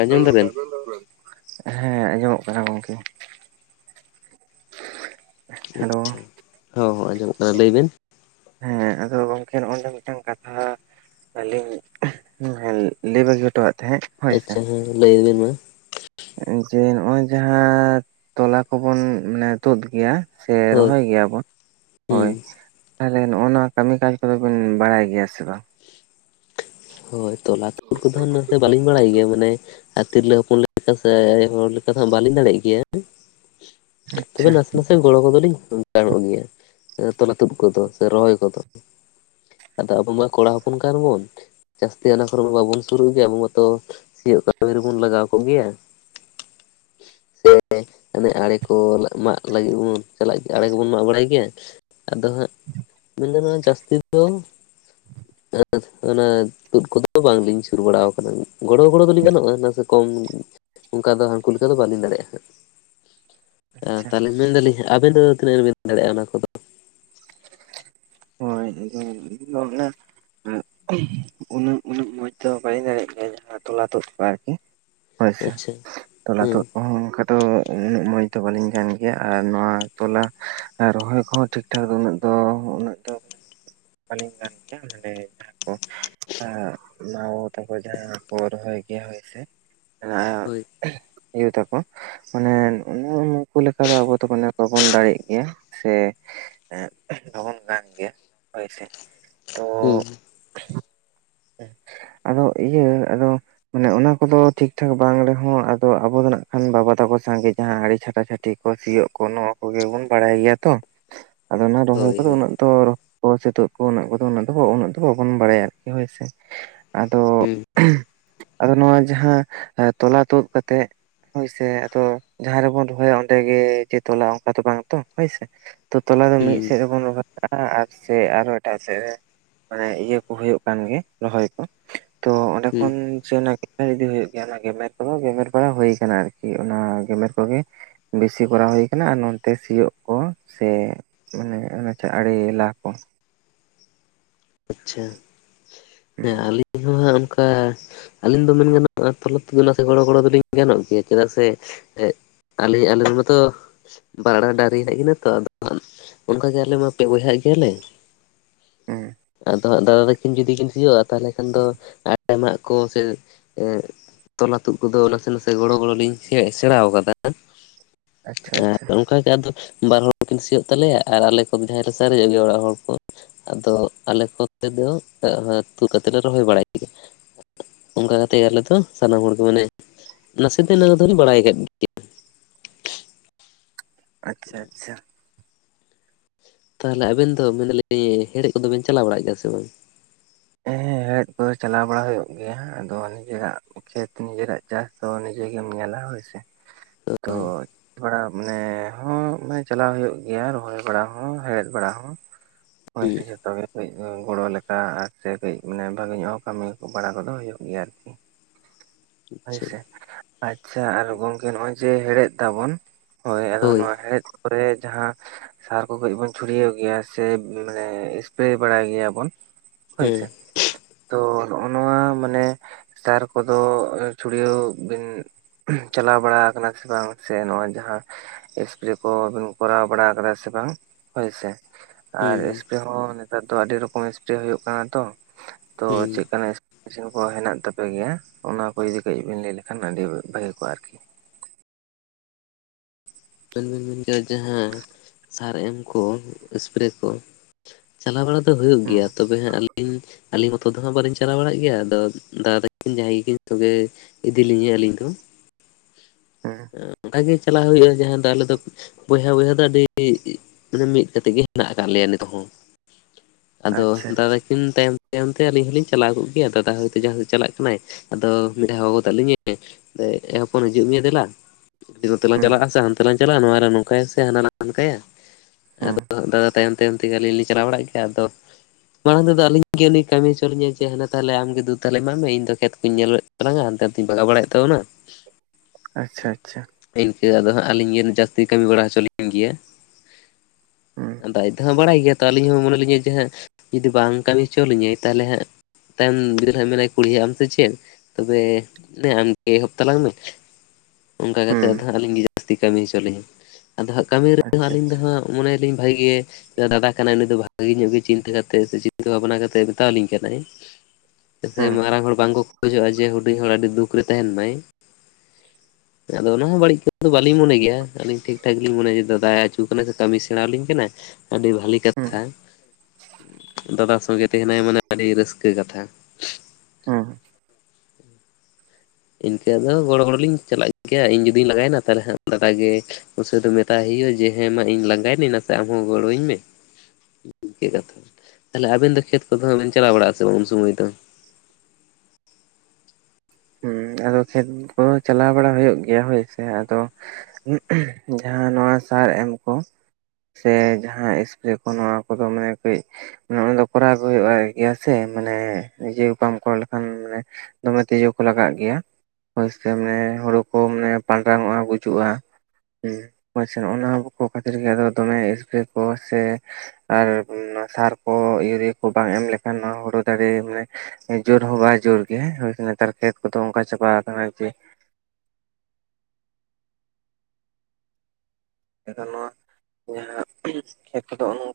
ᱟᱸᱡᱚᱢ ᱫᱟᱵᱮᱱ ᱦᱮᱸ ᱟᱸᱡᱚᱢᱚᱜ ᱠᱟᱱᱟ ᱜᱚᱝᱠᱮ᱾ ᱦᱮᱞᱳ ᱟᱪᱪᱷᱟ ᱦᱚᱸ ᱟᱸᱡᱚᱢᱚᱜ ᱠᱟᱱᱟ ᱞᱟᱹᱭᱵᱤᱱ᱾ ᱦᱮᱸ ᱟᱫᱚ ᱜᱚᱝᱠᱮ ᱱᱚ-ᱚᱱᱰᱮ ᱢᱤᱫᱴᱟᱝ ᱠᱟᱛᱷᱟ ᱟᱹᱞᱤᱧ [unintelligible] ᱞᱟᱹᱭ ᱵᱟᱹᱜᱤ ᱚᱴᱚᱣᱟᱫ ᱛᱟᱦᱮᱸᱫ᱾ ᱦᱳᱭ ᱥᱮ ᱟᱪᱪᱷᱟ ᱦᱮᱸ ᱦᱮᱸ ᱞᱟᱹᱭ ᱵᱤᱱ ᱢᱟ᱾ ᱡᱮ ᱱᱚᱜ-ᱚᱭ ᱡᱟᱦᱟᱸ ᱛᱚᱞᱟ ᱠᱚᱵᱩᱱ ᱢᱟᱱᱮ ᱛᱩᱫ ᱜᱮᱭᱟ᱾ ᱥᱮ ᱦᱳᱭ ᱨᱚᱦᱚᱭ ᱜᱮᱭᱟᱵᱚᱱ᱾ ᱦᱳᱭ᱾ ᱦᱩᱸ ᱛᱟᱦᱞᱮ ᱱᱚᱜᱼᱚ ᱱᱚᱣᱟ ᱠᱟᱹᱢᱤ ᱠᱟᱡᱽ ᱠᱚᱫᱚ ᱵᱤᱱ ᱵᱟᱲᱟᱭ ᱜᱮᱭᱟ ᱥᱮ ᱵᱟᱝ? ᱦᱳᱭ, ᱛᱚᱞᱟ ᱛᱩᱫ ᱠᱚᱫᱚ ᱱᱟᱥᱮ ᱵᱟᱹᱞᱤᱧ ᱵᱟᱲᱟᱭ ᱜᱮᱭᱟ᱾ ᱢᱟᱱᱮ ᱟᱨ ᱛᱤᱨᱞᱟᱹ ᱦᱚᱯᱚᱱ ᱞᱮᱠᱟ ᱥᱮ ᱟᱭᱳ ᱦᱚᱲ ᱞᱮᱠᱟ ᱫᱚ ᱦᱟᱸᱜ ᱵᱟᱞᱤᱧ ᱫᱟᱲᱮᱭᱟᱜ ᱜᱮᱭᱟ᱾ ᱛᱚᱵᱮ ᱟᱪᱪᱷᱟ ᱱᱟᱥᱮ ᱱᱟᱥᱮ ᱥᱮ ᱜᱚᱲᱚ ᱠᱚᱫᱚ ᱞᱤᱧ ᱜᱟᱲᱚᱜ ᱜᱮᱭᱟ᱾ ᱛᱚᱞᱟ ᱛᱩᱫ ᱠᱚᱫᱚ, ᱥᱮ ᱨᱚᱦᱚᱭ ᱠᱚᱫᱚ᱾ ᱟᱫᱚ ᱟᱵᱚ ᱢᱟ ᱠᱚᱲᱟ ᱦᱚᱯᱚᱱ ᱠᱟᱱ ᱵᱚᱱ᱾ ᱡᱟᱹᱥᱛᱤ ᱚᱱᱟ ᱠᱚᱨᱮ ᱢᱟ ᱵᱟᱵᱚᱱ ᱥᱩᱨᱩᱜ ᱜᱮᱭᱟ, ᱟᱵᱚ ᱢᱟᱛᱚ ᱥᱤᱭᱳᱜ ᱠᱟᱹᱢᱤ ᱨᱮᱵᱚᱱ ᱞᱟᱜᱟᱣ ᱠᱚᱜ ᱜᱮᱭᱟ᱾ ᱥᱮ ᱟᱱᱮ ᱟᱲᱮ ᱠᱚ ᱞᱟᱜ ᱢᱟᱜ ᱞᱟᱹᱜᱤᱫ ᱵᱚᱱ ᱪᱟᱞᱟᱜ ᱜᱮᱭᱟ ᱟᱲᱮ ᱠᱚᱵᱚᱱ ᱢᱟᱜ ᱵᱟᱲᱟᱭ ᱜᱮᱭᱟ, ᱟᱫᱚ ᱦᱟᱸᱜ ᱢᱮᱱ ᱫᱚ ᱱᱚᱣᱟ ᱪᱟᱥ ᱫᱤᱱ ᱫᱚ, ᱮᱸᱫ ᱚᱱᱟ ᱛᱩᱫ ᱠᱚᱫᱚ ᱵᱟᱝ ᱞᱤᱧ ᱥᱩᱨ ᱵᱟᱲᱟᱣ ᱟᱠᱟᱱᱟ᱾ ᱜᱚᱲᱚ ᱜᱚᱲᱚ ᱫᱚᱞᱤᱧ ᱜᱟᱱᱚᱜᱼᱟ᱾ ᱱᱟᱥᱮ ᱠᱚᱢ ᱚᱱᱠᱟ ᱫᱚ ᱦᱟᱹᱱᱠᱩ ᱞᱮᱠᱟ ᱫᱚ ᱵᱟᱹᱞᱤᱧ ᱫᱟᱲᱮᱭᱟᱜᱼᱟ ᱦᱟᱸᱜ᱾ ᱟ ᱟᱪᱪᱷᱟ ᱛᱟᱦᱞᱮ ᱢᱮᱱ ᱫᱟᱹᱞᱤᱧ ᱦᱟᱸᱜ ᱟᱵᱮᱱ ᱫᱚ ᱛᱤᱱᱟᱹᱜ ᱜᱟᱱ ᱵᱮᱱ ᱫᱟᱲᱮᱜᱼᱟ ᱚᱱᱟ ᱠᱚᱫᱚ? ᱦᱳᱭ ᱤᱧᱫᱚ, ᱤᱧ ᱫᱚ ᱚᱱᱮ ᱮᱸᱜ ᱩᱱᱟᱹᱜ ᱩᱱᱟᱹᱜ ᱢᱚᱸᱡᱽ ᱫᱚ ᱵᱟᱹᱭᱤᱧ ᱫᱟᱲᱮᱭᱟᱜ ᱜᱮᱭᱟ ᱡᱟᱦᱟᱸ ᱛᱚᱞᱟ ᱛᱩᱫ ᱠᱚ ᱟᱨᱠᱤ᱾ ᱦᱚᱭ ᱥᱮ ᱟᱪᱪᱷᱟ ᱛᱚᱞᱟ ᱦᱮᱸ ᱛᱩᱫ ᱠᱚᱦᱚᱸ ᱚᱱᱠᱟᱫ [inaudible] ᱩᱱᱟᱹᱜ ᱢᱚᱡᱽ ᱫᱚ ᱵᱟᱹᱞᱤᱧ ᱠᱟᱱ ᱜᱮᱭᱟ, ᱟᱨ ᱱᱚᱣᱟ ᱛᱚᱞᱟ ᱨᱚᱦᱚᱭ ᱠᱚᱦᱚᱸ ᱴᱷᱤᱠ ᱴᱷᱟᱠ ᱫᱚ ᱩᱱᱟᱹᱜ ᱫᱚ ᱩᱱᱟᱹᱜ [inaudible] ᱵᱟᱹᱞᱤᱧ ᱜᱟᱱ ᱜᱮᱭᱟ᱾ ᱢᱟᱱᱮ ᱡᱟᱦᱟᱸ ᱠᱚ ᱟᱸ ᱢᱟᱜᱳ ᱛᱟᱠᱚ ᱡᱟᱦᱟᱸ ᱠᱚ ᱨᱚᱦᱚᱭ ᱜᱮᱭᱟ ᱦᱳᱭ ᱥᱮ᱾ ᱦᱳᱭ ᱤᱭᱟᱹ ᱛᱟᱠᱚ᱾ ᱢᱟᱱᱮ ᱱᱩᱜ-ᱩ ᱩᱱᱠᱩ ᱞᱮᱠᱟ ᱫᱚ ᱟᱵᱚ ᱫᱚ ᱢᱟᱱᱮ ᱵᱟᱵᱚᱱ ᱫᱟᱲᱮᱭᱟᱜ ᱜᱮᱭᱟ᱾ ᱥᱮ ᱮᱸᱫ, ᱵᱟᱵᱚᱱ ᱜᱟᱱ ᱜᱮᱭᱟ ᱦᱳᱭ ᱥᱮ᱾ ᱛᱚ, ᱦᱩᱸ ᱟᱵᱚ ᱤᱭᱟᱹ ᱟᱫᱚ ᱢᱟᱱᱮ ᱚᱱᱟ ᱠᱚᱫᱚ ᱴᱷᱤᱠᱴᱷᱟᱠ ᱵᱟᱝ ᱨᱮᱦᱚᱸ, ᱟᱫᱚ ᱟᱵᱚ ᱫᱚ ᱱᱟᱜ ᱠᱷᱟᱱ ᱵᱟᱵᱟ ᱛᱟᱠᱚ ᱥᱟᱸᱜᱮ ᱡᱟᱦᱟᱸ ᱟᱲᱮ ᱪᱷᱟᱴᱟ ᱪᱷᱟ ᱴᱤ ᱠᱚ ᱥᱤᱭᱳᱜ ᱠᱚ ᱱᱚᱣᱟ ᱠᱚᱜᱮᱵᱚᱱ ᱵᱟᱲᱟᱭ ᱜᱮᱭᱟ ᱛᱚ᱾ [inaudible] ᱟᱫᱚ ᱚᱱᱟ ᱨᱚᱦᱚᱭ ᱦᱳᱭ ᱠᱚᱫᱚ ᱦᱳᱭ ᱩᱱᱟᱹᱜ ᱫᱚ, ᱨᱚᱦᱚᱭ ᱥᱮ ᱛᱩᱜ ᱠᱚ ᱩᱱᱟᱹᱜ ᱠᱚᱫᱚ ᱩᱱᱟᱹᱜ ᱫᱚ ᱩᱱᱟᱹᱜ ᱫᱚ ᱵᱟᱵᱚᱱ ᱵᱟᱲᱟᱭᱟ, ᱦᱳᱭ ᱥᱮ᱾ ᱥᱮ᱾ ᱟᱫᱚ, ᱦᱩᱸ ᱟᱫᱚ ᱱᱚᱣᱟ ᱡᱟᱦᱟᱸ ᱛᱚᱞᱟ ᱛᱩᱫ ᱠᱟᱛᱮᱜ ᱦᱳᱭ ᱥᱮ, ᱟᱫᱚ ᱡᱟᱦᱟᱸ ᱨᱮᱵᱚᱱ ᱨᱚᱦᱚᱭᱟ ᱚᱸᱰᱮ ᱜᱮ, ᱡᱮ ᱛᱚᱞᱟ ᱚᱱᱠᱟ ᱫᱚ ᱵᱟᱝ ᱛᱚ ᱦᱳᱭ ᱥᱮ᱾ ᱛᱚ, ᱛᱚᱞᱟ ᱫᱚ ᱦᱩᱸ ᱢᱤᱫ ᱥᱮᱫ ᱨᱮᱵᱚᱱ ᱨᱟᱦᱚᱭ ᱠᱟᱜ-, ᱟ ᱟᱨ ᱥᱮ ᱟᱨᱦᱚᱸ ᱮᱴᱟᱜ ᱥᱮᱫ ᱨᱮ? ᱢᱟᱱᱮ ᱤᱭᱟᱹ ᱠᱚ ᱦᱩᱭᱩᱜ ᱠᱟᱱ ᱜᱮ, ᱨᱚᱦᱚᱭ ᱠᱚ, ᱛᱚ ᱚᱸᱰᱮ ᱦᱩᱸ ᱠᱷᱚᱱ ᱥᱮ ᱚᱱᱟ ᱮᱨ ᱤᱫᱤ ᱦᱩᱭᱩᱜ ᱜᱮᱭᱟ, ᱚᱱᱟ ᱜᱮᱢᱮᱨ ᱠᱚᱦᱚᱸ ᱜᱮᱢᱮᱨ ᱵᱟᱲᱟ ᱦᱩᱭ ᱠᱟᱱᱟ ᱟᱨ ᱚᱱᱟ ᱜᱮᱢᱮᱨ ᱠᱚᱜᱮ ᱵᱤᱥᱤ ᱠᱚᱨᱟᱣ ᱦᱩᱭ ᱟᱠᱟᱱᱟ, ᱟᱨ ᱱᱚᱛᱮ ᱥᱤᱭᱳᱜ ᱠᱚ ᱥᱮ ᱢᱟᱱᱮ ᱚᱱᱟ ᱪᱚ ᱟᱲᱮ ᱞᱟ ᱠᱚ᱾ ᱟᱪᱷᱟ, ᱦᱮᱸ ᱦᱩᱸ ᱟᱹᱞᱤᱧ ᱦᱚᱸ ᱦᱟᱸᱜ ᱚᱱᱠᱟ ᱟᱹᱞᱤᱧ ᱫᱚ ᱢᱮᱱ ᱜᱟᱱᱚᱜ-ᱟ, ᱛᱚᱞᱟ ᱛᱩᱫ ᱱᱟᱥᱮ ᱜᱚᱲᱚ ᱜᱚᱲᱚ ᱫᱚᱞᱤᱧ ᱜᱟᱱᱚᱜ ᱜᱮᱭᱟ᱾ ᱪᱮᱫᱟᱜ ᱥᱮ ᱮᱸᱜ ᱟᱹᱞᱤᱧ ᱚᱱᱟ ᱢᱟᱛᱚ ᱵᱟᱨ ᱟᱨᱟᱬ ᱰᱟᱝᱨᱤ ᱦᱮᱱᱟᱜ ᱠᱤᱱᱟᱹ ᱛᱚ, ᱟᱫᱚ ᱚᱝᱠᱟᱜᱮ ᱟᱞᱮ ᱢᱟ ᱯᱮ ᱵᱚᱭᱦᱟᱜ ᱜᱮᱭᱟᱞᱮ᱾ ᱦᱩᱸ ᱟᱫᱚ ᱦᱟᱸᱜ ᱫᱟᱫᱟ ᱛᱟᱹᱠᱤᱱ ᱡᱩᱫᱤ ᱠᱤᱱ ᱥᱤᱭᱳᱜ-ᱟ᱾ ᱛᱟᱦᱞᱮ ᱠᱷᱟᱱ ᱫᱚ ᱟᱲᱮ ᱢᱟᱜ ᱠᱚ ᱥᱮ ᱮ ᱛᱚᱞᱟ ᱛᱩᱜ ᱠᱚᱫᱚ ᱱᱟᱥᱮ ᱱᱟᱥᱮ ᱜᱚᱲᱚ ᱜᱚᱲᱚ ᱞᱤᱧ ᱥᱮ ᱥᱮᱬᱟᱣ ᱠᱟᱫᱟ, ᱟᱪᱪᱷᱟ ᱟᱪᱪᱷᱟ ᱟᱨ ᱚᱱᱠᱟ ᱜᱮ ᱟᱫᱚ ᱵᱟᱨ ᱦᱚᱲᱠᱤᱱ ᱥᱤᱭᱳᱜ ᱛᱟᱞᱮᱭᱟ᱾ ᱟᱨ ᱟᱞᱮ ᱠᱚ ᱡᱟᱦᱟᱸᱭ ᱞᱮ ᱥᱟᱨᱮᱡᱚᱜ ᱜᱮᱭᱟ, ᱚᱲᱟᱜ ᱦᱚᱲ ᱠᱚ ᱟᱫᱚ, ᱟᱞᱮ ᱠᱚᱛᱮ ᱫᱚ ᱛᱩᱫ ᱠᱟᱛᱮ ᱞᱮ ᱨᱚᱦᱚᱭ ᱵᱟᱲᱟᱭ ᱜᱮᱭᱟ᱾ ᱚᱱᱠᱟ ᱠᱟᱛᱮᱜᱮ ᱟᱞᱮ ᱫᱚ ᱥᱟᱱᱟᱢ ᱦᱚᱲᱜᱮ ᱢᱟᱱᱮ, ᱡᱟᱥᱛᱤ ᱫᱚ ᱚᱱᱟ ᱠᱚᱫᱚ ᱞᱤᱧ ᱵᱟᱲᱟᱭ ᱠᱟᱫ ᱜᱮᱭᱟ᱾ ᱟᱪᱪᱷᱟ ᱟᱪᱪᱷᱟ᱾ ᱛᱟᱦᱞᱮ ᱟᱵᱮᱱ ᱫᱚ ᱢᱮᱱ ᱫᱟᱞᱤᱧ ᱦᱮᱲᱮᱫ ᱠᱚᱫᱚ ᱵᱮᱱ ᱪᱟᱞᱟᱣ ᱵᱟᱲᱟᱜ ᱜᱮᱭᱟ ᱥᱮ ᱵᱟᱝ? ᱦᱮᱸ, ᱦᱮᱲᱦᱮᱫ ᱫᱚ ᱪᱟᱞᱟᱣ ᱵᱟᱲᱟ ᱦᱩᱭᱩᱜ ᱜᱮᱭᱟ ᱟᱫᱚ ᱱᱤᱡᱮᱨᱟᱜ ᱠᱷᱮᱛ ᱱᱤᱡᱮᱨᱟᱜ ᱪᱟᱥ ᱫᱚ ᱱᱤᱡᱮ ᱜᱮᱢ ᱧᱮᱞᱟ ᱦᱳᱭ ᱥᱮ ᱛᱚ, ᱦᱳᱭ ᱛᱷᱚᱲᱟ ᱢᱟᱱᱮ ᱦᱚᱸ, ᱢᱟᱱᱮ ᱪᱟᱞᱟᱣ ᱦᱩᱭᱩᱜ ᱜᱮᱭᱟ ᱨᱚᱦᱚᱭ ᱵᱟᱲᱟ ᱦᱚᱸ ᱦᱮᱲᱦᱮᱫ ᱵᱟᱲᱟ ᱦᱚᱸ᱾ ᱦᱳᱭ ᱦᱩᱸ ᱥᱮ ᱡᱚᱛᱚᱜ ᱜᱮ ᱢᱤᱫ ᱜᱚᱲᱚ ᱞᱮᱠᱟ, ᱟᱨ ᱥᱮ ᱠᱟᱹᱡ ᱢᱟᱱᱮ ᱵᱷᱟᱜᱮ ᱧᱚᱜ ᱦᱚᱸ ᱠᱟᱹᱢᱤ ᱵᱟᱲᱟ ᱠᱚᱫᱚ ᱦᱩᱭᱩᱜ ᱜᱮᱭᱟ ᱟᱨᱠᱤ᱾ ᱦᱳᱭ ᱟᱪᱪᱷᱟ ᱥᱮ᱾ ᱟᱪᱪᱷᱟ ᱟᱨ ᱜᱚᱝᱠᱮ ᱱᱚᱜ-ᱚᱭ ᱡᱮ ᱦᱮᱲᱦᱮᱫ ᱫᱟᱵᱚᱱ ᱦᱳᱭ, ᱟᱫᱚ ᱱᱚᱣᱟ ᱦᱮᱲᱦᱮᱫ ᱠᱚᱨᱮ ᱡᱟᱦᱟᱸ ᱥᱟᱨ ᱠᱚ ᱠᱟᱺᱡ ᱵᱚᱱ ᱪᱷᱩᱲᱭᱟᱹᱣ ᱜᱮᱭᱟ ᱥᱮ‌ ᱢᱟᱱᱮ ᱥᱯᱨᱮᱹ ᱵᱟᱲᱟᱭ ᱜᱮᱭᱟ ᱵᱚᱱ᱾ ᱦᱳᱭ ᱦᱮᱸ ᱥᱮ ᱛᱚ ᱱᱚᱜ-ᱚ ᱱᱚᱣᱟ ᱢᱟᱱᱮ ᱥᱟᱨ ᱠᱚᱫᱚ ᱪᱷᱩᱲᱭᱟᱹᱣ ᱵᱮᱱ ᱪᱟᱞᱟᱣ ᱵᱟᱲᱟᱣ ᱠᱟᱱᱟ ᱥᱮ ᱵᱟᱝ? ᱥᱮ ᱱᱚᱜ-ᱚᱭ ᱡᱟᱦᱟᱸ ᱮᱥᱯᱨᱮᱹ ᱠᱚᱵᱤᱱ ᱠᱚᱨᱟᱣ ᱵᱟᱲᱟ ᱠᱟᱫᱟ ᱥᱮ ᱵᱟᱝ ᱦᱳᱭ ᱥᱮ? ᱟᱨ ᱦᱩᱸ ᱮᱥᱯᱮᱨᱮᱹ ᱦᱚᱸ ᱱᱮᱛᱟᱨ ᱫᱚ ᱟᱹᱰᱤ ᱨᱚᱠᱚᱢ ᱮᱥᱯᱮᱨᱮᱹ ᱦᱩᱭᱩᱜ ᱠᱟᱱᱟ ᱛᱚ᱾ ᱛᱚ ᱦᱩᱸ ᱪᱮᱫᱠᱟᱱᱟᱜ ᱮᱥᱯᱨᱮᱹ ᱢᱤᱥᱤᱱ ᱠᱚ ᱦᱮᱱᱟᱜ ᱛᱟᱯᱮ ᱛᱟᱯᱮ ᱜᱮᱭᱟ? ᱚᱱᱟ ᱠᱚ ᱡᱩᱫᱤ ᱠᱟᱹᱡ ᱵᱤᱱ ᱞᱟᱹᱭ ᱞᱮᱠᱷᱟᱱ ᱟᱹᱰᱤ ᱵᱷᱟᱹᱜᱤ ᱠᱚᱜ-ᱟ ᱟᱨᱠᱤ᱾ ᱟᱵᱮᱱ ᱵᱮᱱ ᱢᱮᱱ ᱠᱮᱫᱟ ᱡᱟᱦᱟᱸ ᱥᱟᱨ ᱮᱢ ᱠᱚ ᱮᱥᱯᱨᱮᱹ ᱠᱚ ᱪᱟᱞᱟᱣ ᱵᱟᱲᱟ ᱫᱚ ᱦᱩᱭᱩᱜ ᱦᱩᱸ ᱜᱮᱭᱟ, ᱛᱚᱵᱮ ᱦᱟᱸᱜ ᱟᱹᱞᱤᱧ, ᱟᱹᱞᱤᱧ ᱵᱟ ᱢᱚᱛᱚ ᱫᱚ ᱦᱟᱸᱜ ᱵᱟᱞᱤᱧ ᱪᱟᱞᱟᱣ ᱵᱟᱲᱟᱜ ᱜᱮᱭᱟ᱾ ᱟᱫᱚ ᱫᱟᱫᱟ ᱛᱟᱹᱠᱤᱱ ᱡᱟᱦᱟᱸᱭ ᱜᱮᱠᱤᱱ ᱥᱚᱸᱜᱮ ᱤᱫᱤᱞᱤᱧᱟᱹ ᱟᱹᱞᱤᱧ ᱫᱚ᱾ ᱦᱩᱸ ᱚᱝᱠᱟ ᱜᱮ ᱪᱟᱞᱟᱜ ᱦᱩᱭᱩᱜ-ᱟ ᱡᱟᱦᱟᱸ ᱫᱚ ᱟᱞᱮ ᱫᱚ ᱵᱚᱭᱦᱟ ᱵᱚᱭᱦᱟ ᱫᱚ ᱟᱹᱰᱤ ᱚᱱᱮ ᱢᱤᱜ ᱠᱟᱛᱮᱜ ᱜᱮ ᱦᱮᱱᱟᱜ ᱟᱠᱟᱜ ᱞᱮᱭᱟ ᱱᱤᱛ ᱦᱚᱸ᱾ ᱟᱫᱚ ᱟᱪᱪᱷᱟ ᱫᱟᱫᱟ ᱟᱪᱪᱷᱟ ᱠᱤᱱ ᱛᱟᱭᱚᱢ ᱛᱟᱭᱚᱢ ᱛᱮ ᱟᱹᱞᱤᱧ ᱦᱚᱸᱞᱤᱧ ᱪᱟᱞᱟᱣ ᱠᱚᱠ ᱜᱮᱭᱟ ᱫᱟᱫᱟ ᱦᱳᱭ ᱛᱚ ᱡᱟᱦᱟᱸ ᱪᱟᱞᱟᱜ ᱠᱟᱱᱟᱭ ᱟᱫᱚ ᱢᱤᱫ ᱫᱷᱟᱣ ᱦᱚᱦᱚ ᱜᱚᱫᱟᱜ ᱞᱤᱧᱟᱭ ᱮᱼᱮ ᱦᱚᱯᱚᱱ ᱦᱤᱡᱩᱜ ᱢᱮᱭᱟ ᱫᱮᱞᱟ ᱱᱚᱛᱮ ᱞᱟᱝ ᱦᱩᱸ ᱪᱟᱞᱟᱜ-ᱟ ᱥᱮ ᱦᱟᱱᱛᱮ ᱞᱟᱝ ᱪᱟᱞᱟᱜ-ᱟ ᱱᱚᱣᱟ ᱞᱟᱝ ᱱᱚᱝᱠᱟᱭᱟ ᱥᱮ ᱦᱟᱱᱟ ᱞᱟᱝ ᱦᱟᱱᱠᱟᱭᱟ, ᱦᱩᱸ ᱟᱫᱚ ᱫᱟᱫᱟ ᱛᱟᱭᱚᱢ ᱛᱟᱭᱚᱢ ᱛᱮᱜᱮ ᱟᱹᱞᱤᱧ ᱞᱤᱧ ᱪᱟᱞᱟᱣ ᱵᱟᱲᱟᱜ ᱜᱮᱭᱟ ᱟᱫᱚ ᱢᱟᱲᱟᱝ ᱛᱮᱫᱚ ᱟᱞᱤᱧ ᱜᱮ ᱩᱱᱤ ᱠᱟᱹᱢᱤ ᱦᱚᱪᱚ ᱞᱤᱧᱟ ᱡᱮ ᱦᱮᱱᱮ ᱛᱟᱦᱟᱞᱮ ᱟᱢ ᱜᱮ ᱫᱩ ᱛᱟᱦᱚᱞᱮ ᱮᱢᱟᱜ ᱢᱮ ᱤᱧ ᱠᱷᱮᱛ ᱠᱚᱧ ᱧᱮᱞ ᱛᱟᱞᱟᱝᱟ ᱦᱟᱱᱛᱮ ᱱᱟᱛᱮ ᱵᱟᱜᱟᱣ ᱵᱟᱲᱟᱭᱮᱜ ᱛᱟᱵᱚᱱᱟ᱾ ᱟᱪᱪᱷᱟ ᱟᱪᱪᱷᱟ, ᱤᱱᱠᱟᱹ ᱟᱫᱚ ᱦᱟᱸᱜ ᱟᱹᱞᱤᱧ ᱜᱮ ᱡᱟᱹᱥᱛᱤ ᱠᱟᱹᱢᱤ ᱵᱟᱲᱟ ᱦᱚᱪᱚ ᱞᱤᱧ ᱜᱮᱭᱟ᱾ ᱦᱩᱸ ᱟᱫᱚ ᱟᱡ ᱫᱚ ᱦᱟᱸᱜ ᱵᱟᱲᱟᱭ ᱜᱮᱭᱟᱛ ᱛᱚ ᱟᱹᱞᱤᱧ ᱦᱚᱸ ᱢᱚᱱᱮ ᱞᱤᱧᱟᱹᱭ ᱡᱮ ᱦᱟᱸᱜ ᱡᱩᱫᱤ ᱵᱟᱝ ᱠᱟᱹᱢᱤ ᱦᱚᱪᱚ ᱞᱤᱧᱟᱭ ᱛᱟᱦᱟᱞᱮ ᱦᱟᱸᱜ, ᱛᱟᱭᱚᱢ ᱵᱤᱫᱟᱹᱞ ᱦᱟᱸᱜ ᱢᱮᱱᱟᱭ ᱠᱩᱲᱤᱭᱟ ᱟᱢ ᱥᱮ ᱪᱮᱜ ᱛᱚᱵᱮ ᱚᱱᱮ ᱟᱢᱜᱮ ᱮᱦᱚᱵ ᱛᱟᱞᱟᱝ ᱢᱮ᱾ ᱚᱱᱠᱟ ᱠᱟᱛᱮᱫ ᱦᱩᱸ ᱟᱫᱚ ᱦᱟᱸᱜ ᱟᱹᱞᱤᱧ ᱜᱮ ᱡᱟᱹᱥᱛᱤ ᱠᱟᱹᱢᱤ ᱦᱚᱪᱚ ᱞᱤᱧᱟᱹᱭ ᱟᱫᱚ ᱦᱟᱸᱜ ᱠᱟᱸᱢᱤ ᱨᱮᱫᱚ ᱟᱪᱪᱷᱟ ᱟᱹᱞᱤᱧ ᱫᱚ ᱟᱪᱪᱷᱟ ᱦᱟᱸᱜ ᱢᱚᱱᱮᱭᱟᱞᱤᱧ ᱵᱷᱟᱜᱮ ᱜᱮ ᱫᱟᱫᱟ ᱠᱟᱱᱟᱭ ᱩᱱᱤ ᱫᱚ ᱵᱷᱟᱹᱜᱤ ᱧᱚᱜ ᱜᱮ ᱪᱤᱱᱛᱟᱹ ᱠᱟᱛᱮᱜ ᱥᱮ ᱪᱤᱱᱛᱟᱹ ᱵᱷᱟᱵᱽᱱᱟ ᱠᱟᱛᱮ ᱢᱮᱛᱟᱣᱞᱤᱧ ᱠᱟᱱᱟᱭ᱾ ᱦᱮᱸ ᱥᱮ ᱦᱩᱸ ᱢᱟᱨᱟᱝ ᱦᱚᱲ ᱵᱟᱝ ᱠᱚ ᱠᱷᱚᱡᱚᱜ-ᱟ ᱡᱮ ᱦᱩᱰᱤᱧ ᱦᱚᱲ ᱟᱹᱰᱤ ᱫᱩᱠ ᱨᱮ ᱛᱟᱦᱮᱸᱱ ᱢᱟᱭ, ᱟᱫᱚ ᱚᱱᱟ ᱦᱚᱸ ᱵᱟᱹᱲᱤᱜ ᱠᱟᱛᱷᱟ ᱫᱚ ᱵᱟᱞᱤᱧ ᱢᱚᱱᱮᱭ ᱜᱮᱭᱟ ᱟᱹᱞᱤᱧ ᱴᱷᱤᱠ ᱴᱷᱟᱠ ᱜᱮᱞᱤᱧ ᱢᱚᱱᱮᱭᱟ [unintelligible] ᱫᱟᱫᱟᱡ [unintelligible] ᱠᱟᱹᱢᱤ ᱥᱮᱬᱟᱣ ᱞᱤᱧ ᱠᱟᱱᱟ ᱟᱹᱰᱤ ᱵᱷᱟᱹᱞᱤ ᱦᱩᱸ ᱠᱟᱛᱷᱟ ᱫᱟᱫᱟ ᱥᱚᱝᱜᱮᱫ ᱛᱟᱦᱮᱸᱱᱟᱭ ᱢᱟᱱᱮ ᱟᱹᱰᱤ ᱨᱟᱹᱥᱠᱟ ᱠᱟᱛᱷᱟ᱾ ᱦᱩᱸ ᱤᱱᱠᱟᱹ ᱫᱚ ᱜᱚᱲᱚ ᱜᱚᱲᱚ ᱞᱤᱧ ᱪᱟᱞᱟᱜ ᱜᱮᱭᱟ ᱤᱧ ᱡᱩᱫᱤᱧ ᱞᱟᱝᱜᱟᱭ ᱱᱟ ᱛᱟᱦᱚᱞᱮ ᱦᱟᱸᱜ ᱫᱟᱫᱟ ᱜᱮ ᱚᱥᱟᱹ ᱫᱚ ᱢᱮᱛᱟᱭ ᱦᱩᱭᱩᱜ-ᱟ ᱡᱮ ᱦᱮᱸ ᱢᱟ ᱤᱧ ᱞᱟᱸᱜᱟᱭᱱᱟᱹᱧ ᱱᱟᱥᱮ ᱟᱢ ᱦᱚᱸ ᱜᱚᱲᱚᱣᱟᱹᱧ ᱢᱮ᱾ ᱤᱱᱠᱟᱹ ᱠᱟᱛᱷᱟ ᱛᱟᱦᱚᱞᱮ ᱟᱵᱤᱱ ᱫᱚ ᱠᱷᱮᱛ ᱠᱚᱫᱚ ᱦᱟᱸᱜ ᱵᱤᱱ ᱪᱟᱞᱟᱣ ᱵᱟᱲᱟᱜᱼᱟ ᱥᱮ ᱵᱟᱝ ᱩᱱ ᱥᱚᱢᱚᱭ ᱫᱚ? ᱦᱩᱸ ᱟᱫᱚ ᱠᱷᱮᱛ ᱠᱚᱦᱚᱸ ᱪᱟᱞᱟᱣ ᱵᱟᱲᱟ ᱦᱩᱭᱩᱜ ᱜᱮᱭᱟ ᱦᱳᱭ ᱥᱮ ᱟᱫᱚ ᱡᱟᱦᱟᱸ ᱱᱚᱣᱟ ᱥᱟᱨ ᱮᱢᱠᱩ ᱥᱮ ᱡᱟᱦᱟᱸ ᱮᱥᱯᱨᱮ ᱠᱚ ᱱᱚᱣᱟ ᱠᱚᱫᱚ ᱢᱟᱱᱮ ᱠᱟᱹᱡ ᱚᱱᱮ ᱚᱱᱟ ᱫᱚ ᱠᱚᱨᱟᱣ ᱜᱮ ᱦᱩᱭᱩᱜᱼᱟ ᱜᱮᱭᱟ ᱥᱮ ᱢᱟᱱᱮ ᱱᱤᱡᱮ ᱵᱟᱢ ᱠᱚᱨᱟᱣ ᱞᱮᱠᱷᱟᱱ ᱢᱟᱱᱮ ᱫᱚᱢᱮ ᱛᱮᱭᱚᱜ ᱠᱚ ᱞᱟᱜᱟᱜ ᱜᱮᱭᱟ ᱦᱳᱭ ᱥᱮ ᱢᱟᱱᱮ ᱦᱩᱲᱩ ᱠᱚ ᱢᱟᱱᱮ ᱯᱟᱱᱰᱟᱝᱚᱜ-ᱟ ᱜᱩᱡᱩᱜ-ᱟ ᱦᱩ, ᱸ ᱦᱚᱭᱥᱮ ᱚᱱᱟᱠᱚ ᱠᱷᱟᱹᱛᱤᱨ ᱜᱮ ᱟᱫᱚ ᱫᱚᱢᱮ ᱮᱥᱯᱨᱮ ᱠᱚ ᱥᱮ, ᱟᱨ ᱥᱟᱦᱟᱨ ᱠᱚ ᱤᱣᱨᱤᱭᱟᱹ ᱠᱚ ᱵᱟᱝ ᱮᱢ ᱞᱮᱠᱷᱟᱱ ᱦᱩᱲᱩ ᱫᱟᱨᱮ ᱢᱟᱱᱮ ᱦᱮᱸ ᱡᱳᱨ ᱦᱚᱸ ᱵᱟ ᱡᱳᱨ ᱜᱮᱭᱟ ᱦᱚᱭᱛᱚ ᱱᱮᱛᱟᱨ ᱠᱷᱮᱛ ᱠᱚᱫᱚ ᱚᱱᱠᱟ ᱪᱟᱵᱟᱣ ᱠᱟᱱᱟ ᱡᱮ, ᱢᱮᱱᱠᱷᱟᱱ ᱱᱚᱣᱟ ᱡᱟᱦᱟᱸ ᱠᱷᱮᱛ ᱠᱚᱫᱚ ᱚᱱᱚ ᱚᱝᱠᱟ